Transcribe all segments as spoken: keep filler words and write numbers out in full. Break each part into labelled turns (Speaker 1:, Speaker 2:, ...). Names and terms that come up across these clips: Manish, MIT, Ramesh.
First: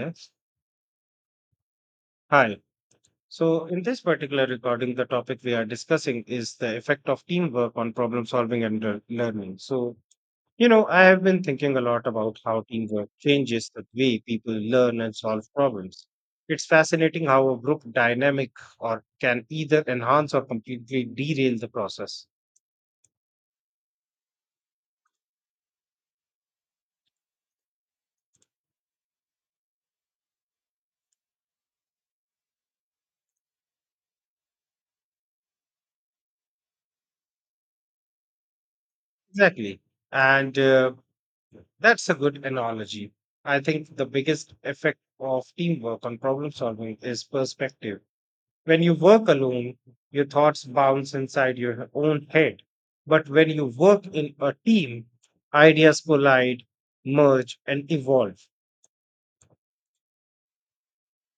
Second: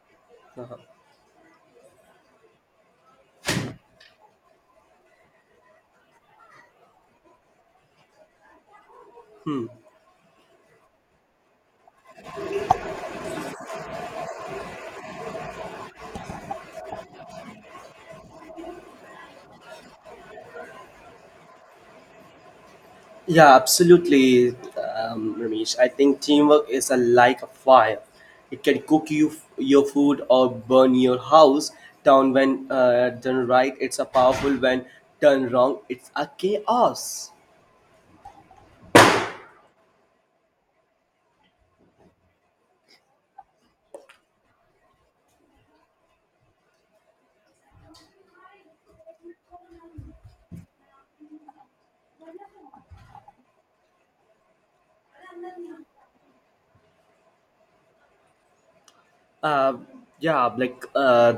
Speaker 1: Yes. Hi. So, in this particular recording, the topic we are discussing is the effect of teamwork on problem solving and lear- learning.
Speaker 2: Hmm.
Speaker 1: So, you know, I have been thinking a lot about how teamwork changes the way people learn and solve problems. It's fascinating how a group dynamic or can either enhance or completely derail the process.
Speaker 2: Yeah, absolutely, um, Ramesh. I think teamwork is a, like a fire. It can cook you your food or burn your house down when uh, done right. It's a powerful when done wrong. It's a chaos.
Speaker 1: Exactly. And uh, that's a good analogy. I think the biggest effect of teamwork on problem solving is perspective. When you work alone, your thoughts bounce inside your own head. But when you work in a team, ideas collide, merge, and evolve.
Speaker 2: Uh, yeah, like uh,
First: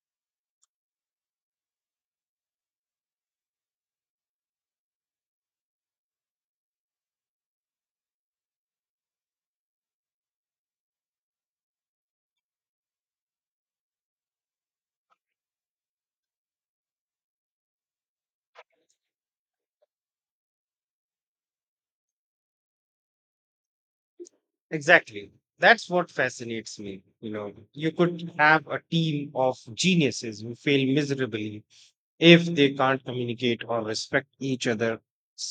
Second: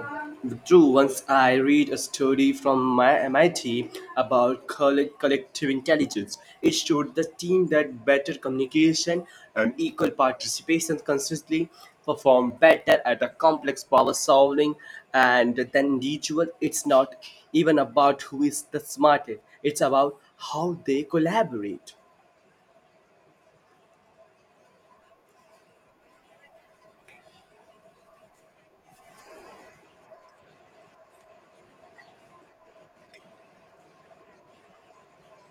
Speaker 2: True. Once I read a study from my M I T about coll- collective intelligence. It showed the team that better communication and equal participation consistently perform better at the complex problem solving and then individual. It's not even about who is the smartest. It's about how they collaborate.
Speaker 1: Exactly. That's what fascinates me. You know, you could have a team of geniuses who fail miserably if they can't communicate or respect each other's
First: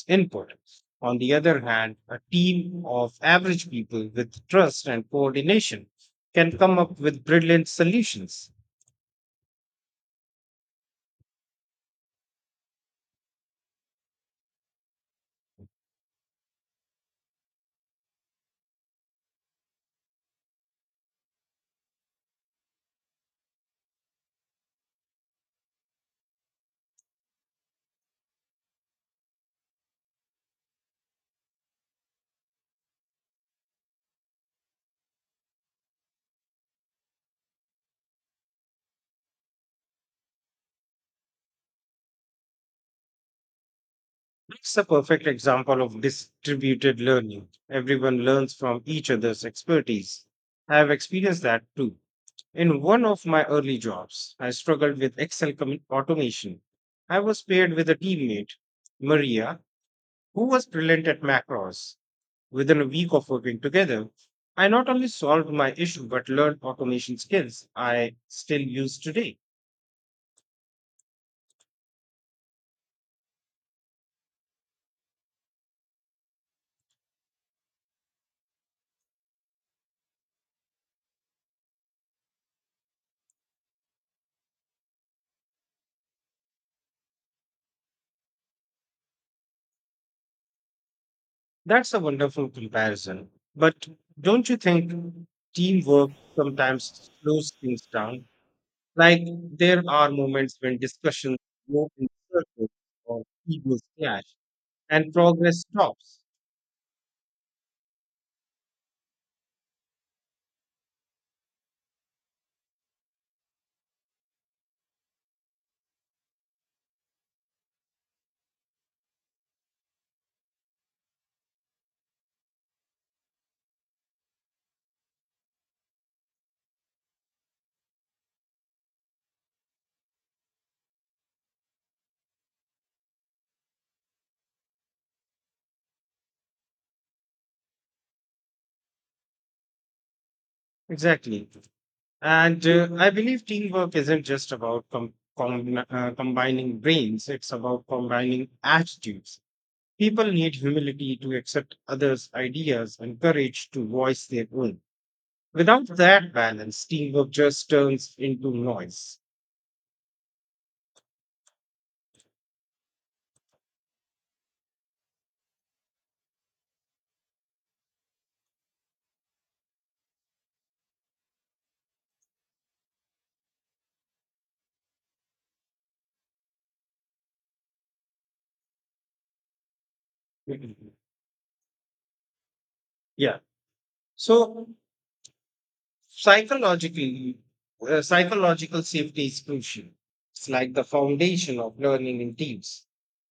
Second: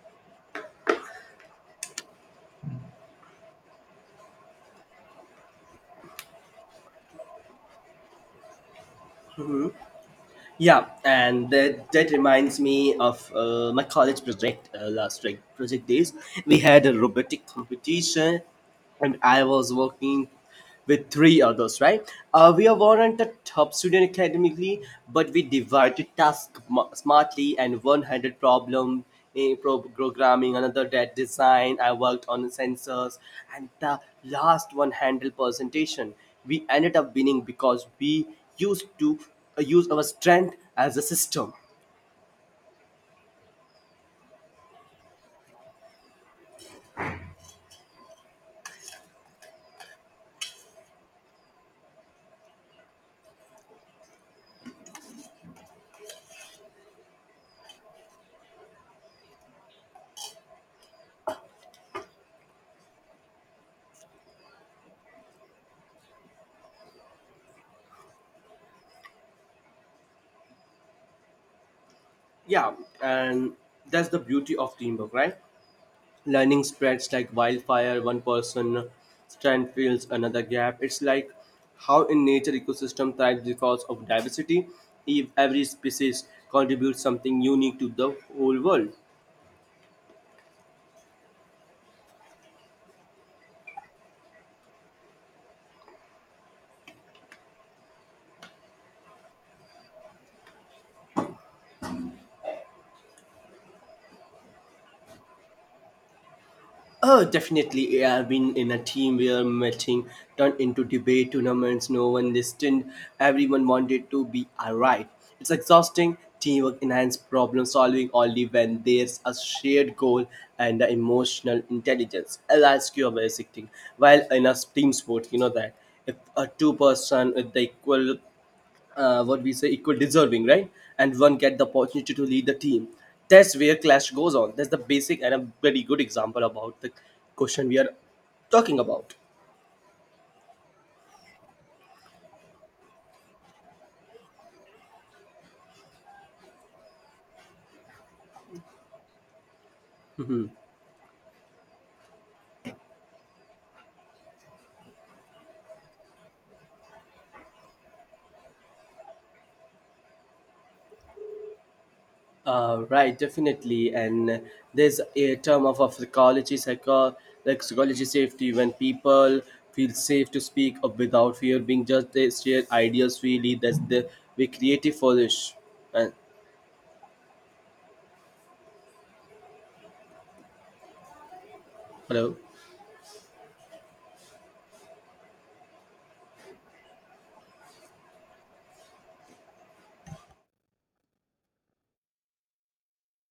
Speaker 1: input. On the other hand, a team of average people with trust and coordination can come up with brilliant solutions.
Speaker 2: Yeah, and that, that reminds me of uh, my college project uh, last like project days. We had a robotic competition, and I was working with three others. Right, uh, we weren't a top student academically, but we divided tasks smartly and one-handed problem eh, pro- programming, another that design. I worked on sensors, and the last one handled presentation. We ended up winning because we used to uh, use our strength as a system.
Speaker 1: It's a perfect example of distributed learning. Everyone learns from each other's expertise. I have experienced that too. In one of my early jobs, I struggled with Excel commu- automation. I was paired with a teammate, Maria, who was brilliant at macros. Within a week of working together, I not only solved my issue but learned automation skills I still use today.
Speaker 2: Yeah, and that's the beauty of teamwork, right? Learning spreads like wildfire. One person strength fills another gap. It's like how in nature ecosystem thrives because of diversity. If every species contributes something unique to the whole world.
Speaker 1: That's a wonderful comparison. But don't you think teamwork sometimes slows things down? Like there are moments when discussions go in circles or egos clash and progress stops.
Speaker 2: Oh, definitely. Yeah, I've been in a team where matching turned into debate tournaments. No one listened. Everyone wanted to be right. It's exhausting. Teamwork enhances problem solving only when there's a shared goal and the emotional intelligence. I'll ask you a basic thing. While in a team sport, you know that if a two person with the equal uh, what we say equal deserving right and one get the opportunity to lead the team, that's where clash goes on. That's the basic and a very good example about the question we are talking about.
Speaker 1: Exactly. And uh, I believe teamwork isn't just about com- com- uh, combining brains, it's about combining attitudes. People need humility to accept others' ideas and courage to voice their own. Without that balance, teamwork just turns into noise.
Speaker 2: Uh, right, definitely. And there's a term of, of psychology, psycho like psychology safety. When people feel safe to speak up without fear being judged, they share ideas freely. That's the we creative for this. And
Speaker 1: Mhm.
Speaker 2: hello.
Speaker 1: Yeah. So psychologically, uh, psychological safety is crucial. It's like the foundation of learning in teams.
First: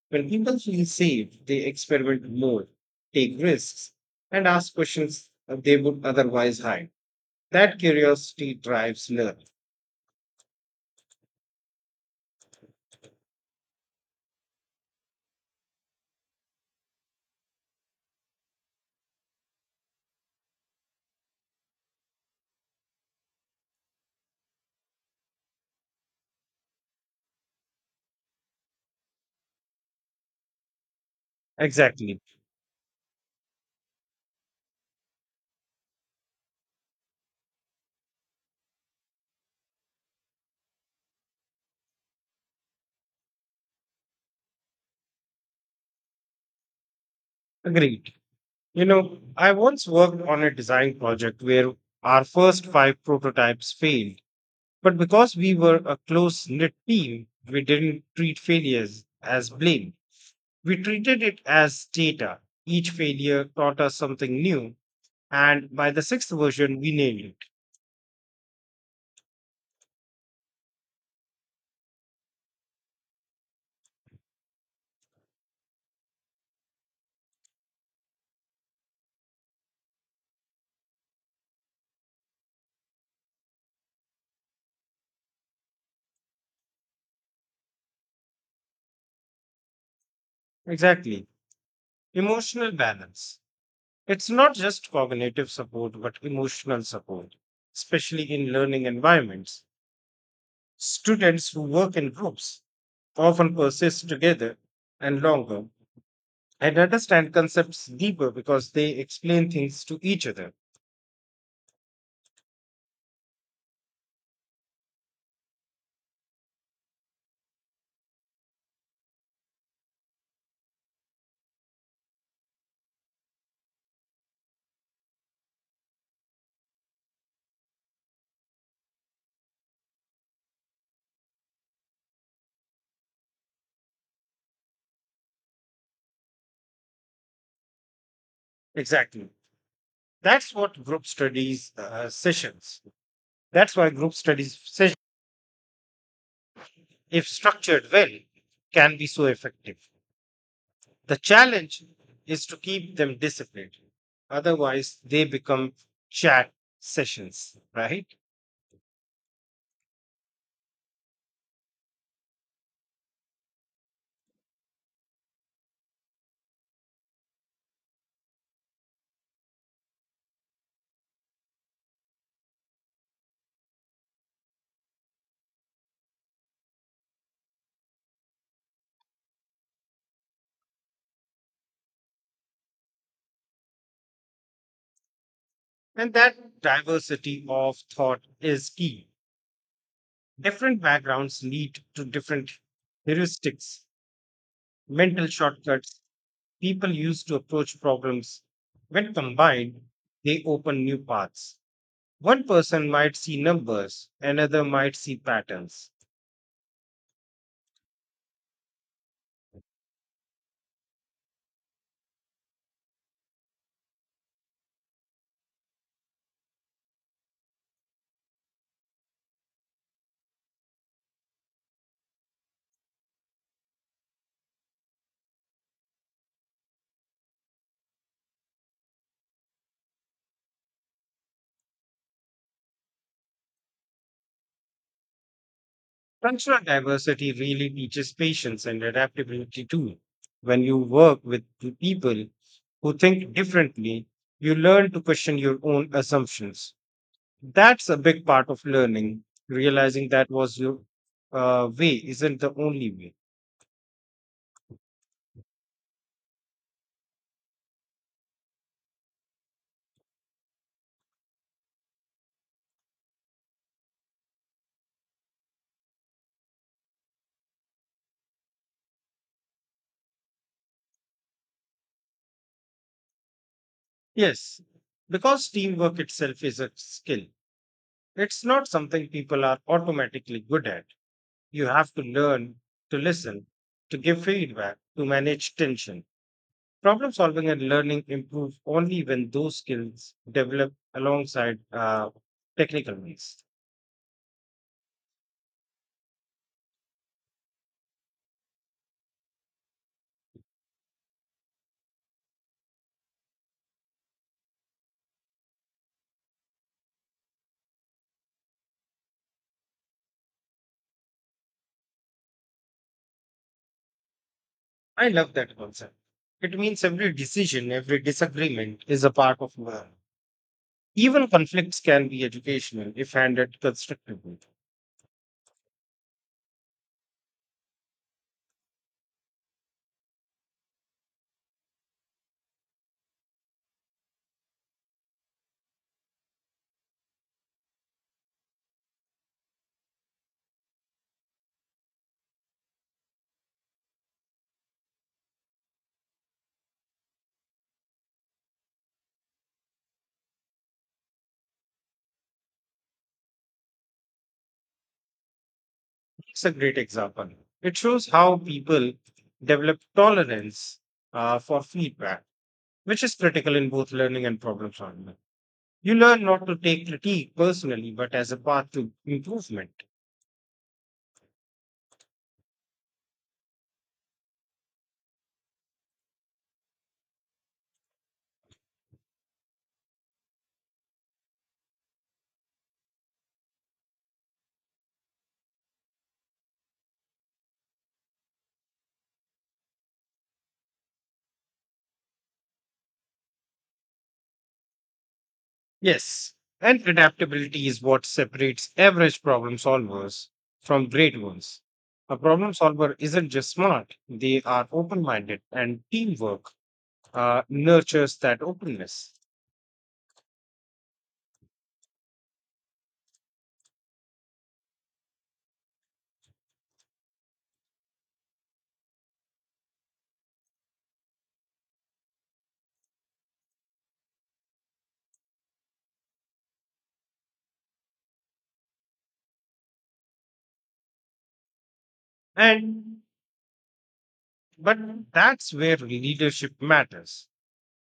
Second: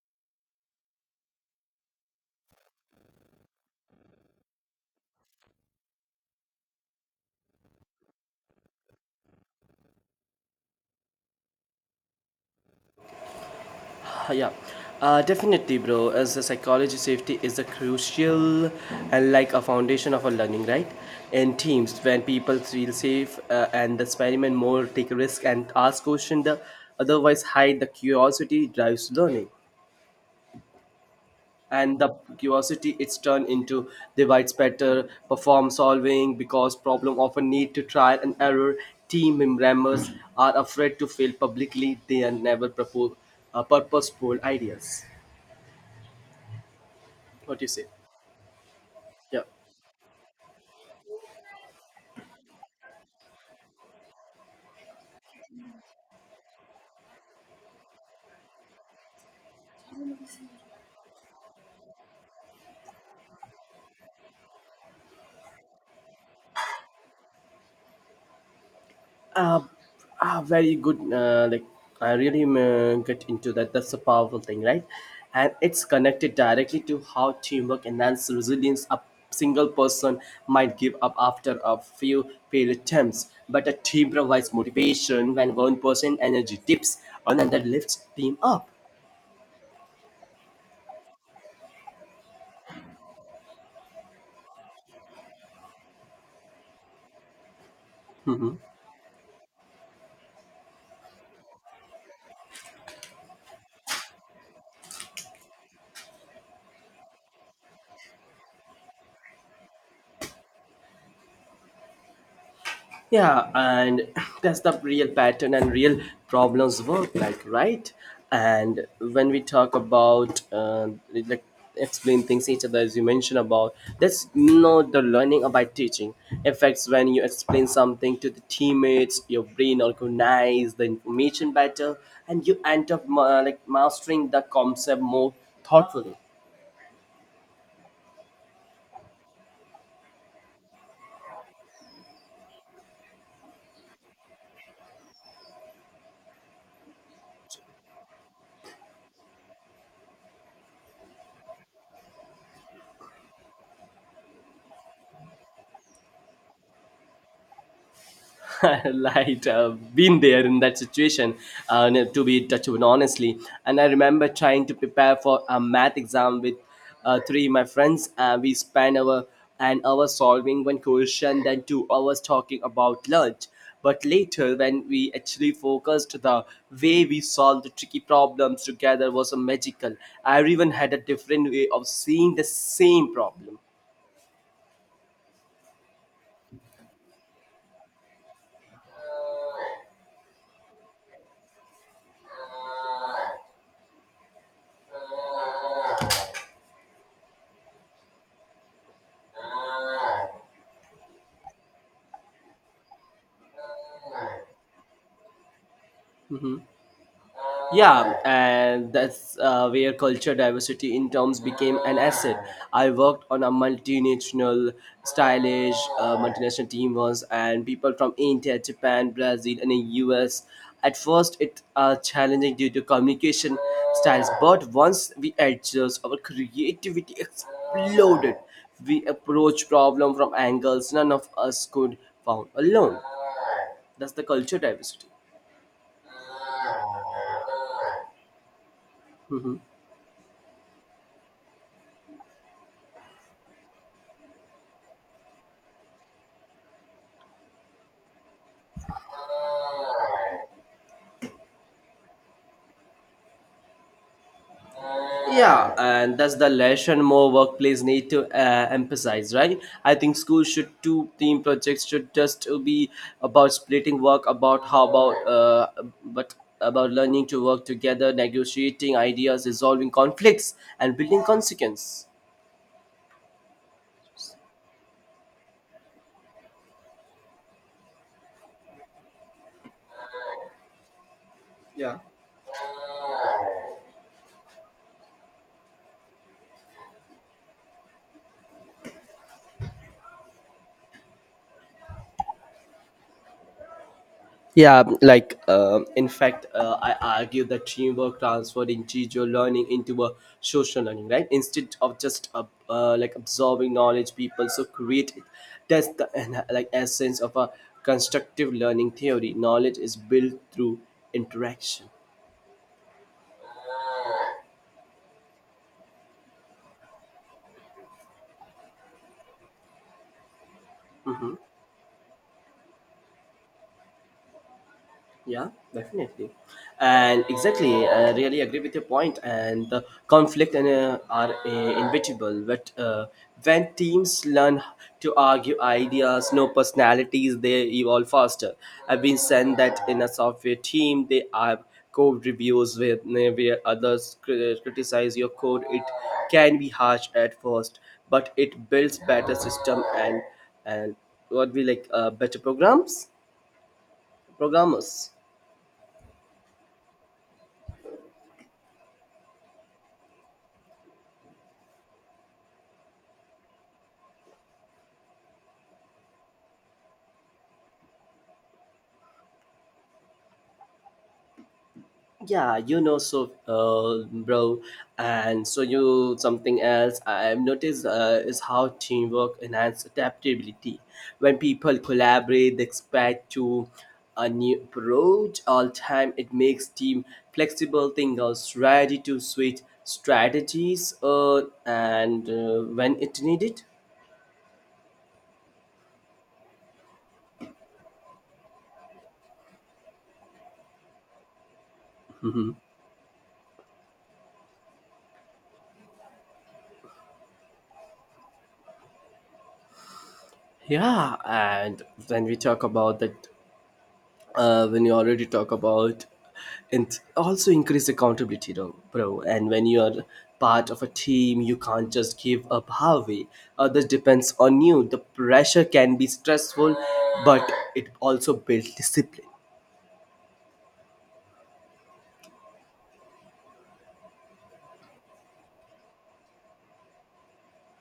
Speaker 1: When people feel safe, they experiment more, take risks, and ask questions uh, they would otherwise hide. That curiosity drives learning.
Speaker 2: Uh, Yeah, uh, definitely, bro. As a psychology, safety is a crucial and like a foundation of our learning, right? In teams, when people feel safe uh, and experiment more, take risk and ask question, the otherwise hide the curiosity drives learning, and the
Speaker 1: Exactly.
Speaker 2: curiosity, it's turned into divides better, perform solving because problem often need to trial and error. Team members are afraid to fail publicly; they are never propo- uh, purposeful ideas. What do you say?
Speaker 1: Agreed. You know,
Speaker 2: Yeah.
Speaker 1: I once worked on a design project where our first five prototypes failed. But because we were a close knit team, we didn't treat failures as blame. We treated it as data. Each failure taught us something new, and by the sixth version, we nailed it.
Speaker 2: Uh, ah, Very good. Uh, like I really um, uh, get into that. That's a powerful thing, right? And it's connected directly to how teamwork enhances resilience. A single person might give up after a few failed attempts, but a team provides motivation. When one person energy dips, another lifts team up.
Speaker 1: Exactly. Emotional balance. It's not just cognitive support, but emotional support, especially in learning environments. Students who work in groups often persist together and longer and understand concepts deeper because they explain things to each other.
Speaker 2: Yeah, and that's the real pattern and real problems work like, right? And when we talk about uh, like explain things each other as you mentioned about, that's not the learning about teaching effects. When you explain something to the teammates, your brain organize the information better and you end up uh, like mastering the concept more thoughtfully.
Speaker 1: Exactly. That's what group studies uh, sessions. That's why group studies sessions, if structured well, can be so effective. The challenge is to keep them disciplined. Otherwise, they become chat sessions, right?
Speaker 2: Right, I been there in that situation. Uh, no, to be touched with honestly. And I remember trying to prepare for a math exam with uh, three of my friends, and we spent our an hour solving one question then two hours talking about lunch. But later when we actually focused, the way we solved the tricky problems together was a magical. Everyone had a different way of seeing the same problem.
Speaker 1: And that diversity of thought is key. Different backgrounds lead to different heuristics, mental shortcuts people use to approach problems. When combined, they open new paths. One person might see numbers, another might see patterns.
Speaker 2: Yeah, and that's uh, where culture diversity in terms became an asset. I worked on a multinational, stylish uh, multinational team once, and people from India, Japan, Brazil, and the U S. At first, it uh, challenging due to communication styles, but once we adjust, our creativity exploded. We approach problem from angles none of us could found alone. That's the culture diversity.
Speaker 1: Cultural diversity really teaches patience and adaptability too. When you work with two people who think differently, you learn to question your own assumptions. That's a big part of learning, realizing that was your uh, way isn't the only way.
Speaker 2: Yeah, and that's the lesson more workplace need to uh, emphasize, right? I think schools should do team projects should just be about splitting work, about how about uh, but about learning to work together, negotiating ideas, resolving conflicts, and building consequence.
Speaker 1: Yes, because teamwork itself is a skill. It's not something people are automatically good at. You have
Speaker 2: Yeah.
Speaker 1: to learn to listen, to give feedback, to manage tension. Problem solving and learning improve only when those skills develop alongside uh, technical means.
Speaker 2: Yeah, like um in fact, uh, I argue that teamwork transferred individual learning into a social learning, right? Instead of just uh, uh, like absorbing knowledge, people so create it. That's the and, uh, like essence of a constructive learning theory. Knowledge is built through interaction.
Speaker 1: I love that concept. It means every decision, every disagreement is a part of learning. Even conflicts can be educational if handled constructively.
Speaker 2: Yeah, definitely. And exactly, I really agree with your point. And the conflict and, uh, are uh, inevitable. But uh, when teams learn to argue ideas, no personalities, they evolve faster. I've been saying that in a software team, they have code reviews where, where others cri- criticize your code. It can be harsh at first, but it builds better system and and what we like uh, better programs, programmers.
Speaker 1: It's a great example. It shows how people develop tolerance uh, for feedback, which is critical in both learning and problem solving. You learn not to take critique personally, but as a path to improvement.
Speaker 2: Yeah, you know, so, uh, bro, and so you something else I've noticed uh, is how teamwork enhances adaptability. When people collaborate, they expect to a new approach all time. It makes team flexible thinkers ready to switch strategies uh, and uh, when it needed.
Speaker 1: Yes, and adaptability is what separates average problem solvers from great ones. A problem solver isn't just smart, they are open minded, and teamwork uh, nurtures that openness.
Speaker 2: Yeah, and when we talk about that, uh, when you already talk about, and also increase accountability though, bro. And when you are part of a team, you can't just give up halfway. Others depends on you. The pressure can be stressful, but it also builds discipline.
Speaker 1: And But that's where leadership matters.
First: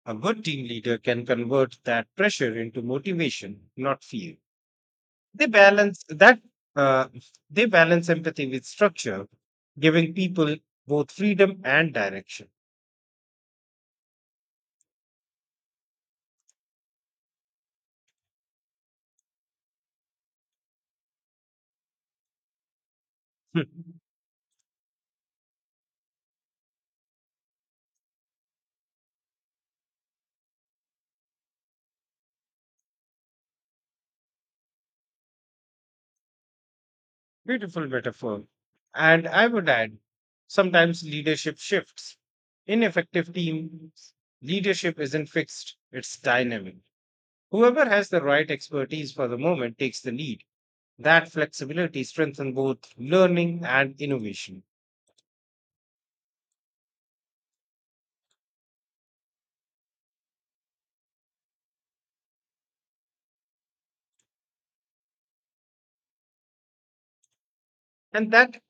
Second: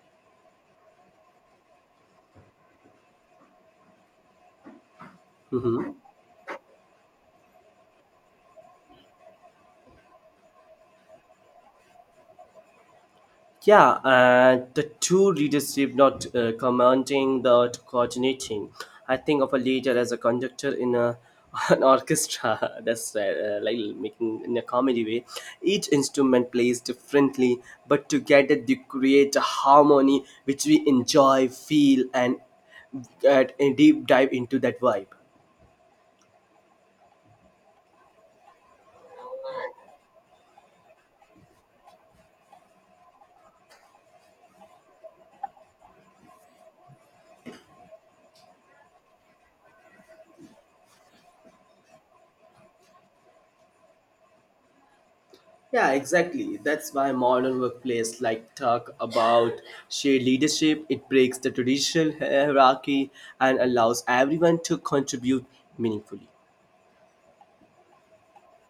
Speaker 1: A good team leader can convert that pressure into motivation, not fear. They balance that. Uh, they balance empathy with structure, giving people both freedom and direction.
Speaker 2: Yeah, and the two leadership not uh, commanding the coordinating. I think of a leader as a conductor in a an orchestra. That's uh,
Speaker 1: Hmm.
Speaker 2: uh, like making in a comedy way. Each instrument plays differently, but together they create a harmony which we enjoy, feel, and get a deep dive into that vibe.
Speaker 1: Beautiful metaphor. And I would add, sometimes leadership shifts. In effective teams, leadership isn't fixed; it's dynamic. Whoever has the right expertise for the moment takes the lead. That flexibility strengthens both learning and innovation.
Speaker 2: Yeah, exactly. That's why modern workplace like talk about shared leadership. It breaks the traditional hierarchy and allows everyone to contribute meaningfully.
Speaker 1: And that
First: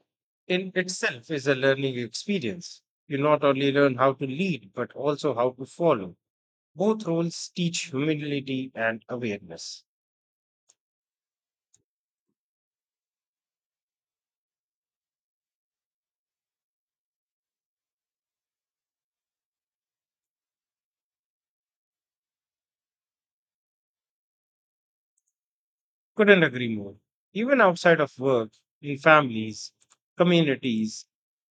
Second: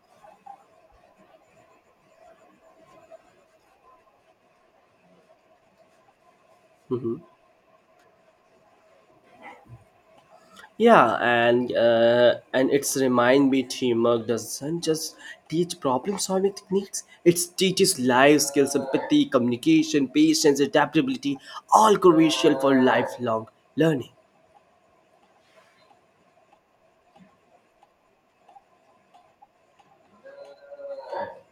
Speaker 1: in itself is a learning experience. You not only learn how to lead, but also how to follow. Both roles teach humility and awareness.
Speaker 2: Yeah, and uh, and it's remind me teamwork doesn't just teach problem solving techniques. It teaches life skills, empathy, communication, patience, adaptability, all crucial for lifelong learning.
Speaker 1: Couldn't agree more. Even outside of work, in families, communities,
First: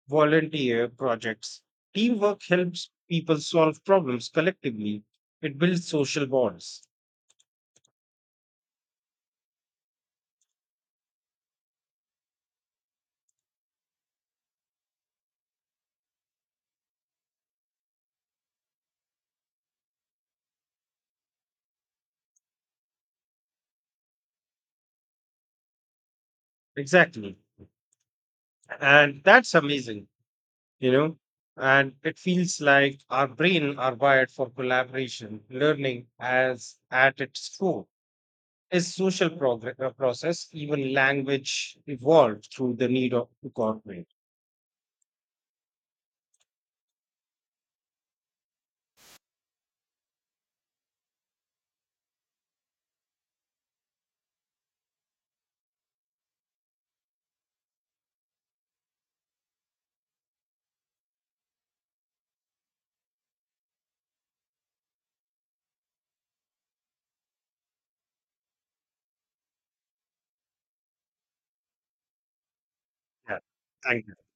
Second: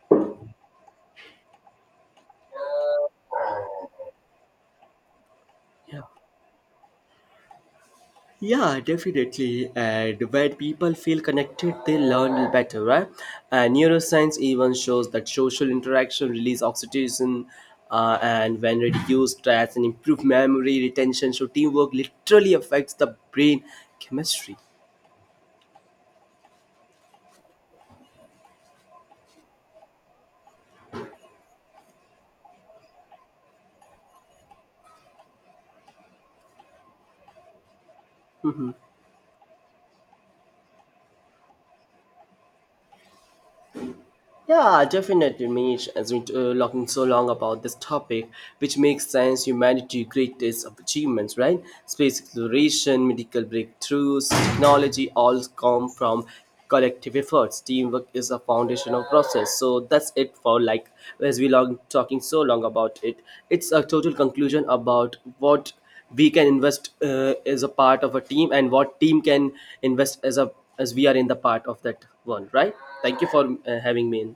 Speaker 1: volunteer projects, teamwork helps people solve problems collectively. It builds
Speaker 2: Yeah.
Speaker 1: social bonds.
Speaker 2: Yeah, definitely. And when people feel connected, they learn better, right? And neuroscience even shows that social interaction release oxytocin, uh, and when reduced stress and improved memory retention, so teamwork literally affects the brain chemistry.
Speaker 1: Exactly. And that's amazing, you know. And it feels like our brain are wired for collaboration, learning as at its core. Is social progress process, even language evolved through the need of to cooperate.
Speaker 2: Yeah, definitely, Manish. As we're uh, talking so long about this topic, which makes science humanity's greatest achievements, right? Space exploration, medical breakthroughs, technology all come from collective efforts. Teamwork is a foundational process. So that's it for like as we long talking so long about it. It's a total conclusion about what we can invest uh, as a part of a team and what team can invest as a as we are in the part of that one. Right, thank you
Speaker 1: Yeah.
Speaker 2: for uh,
Speaker 1: Thank
Speaker 2: having me in.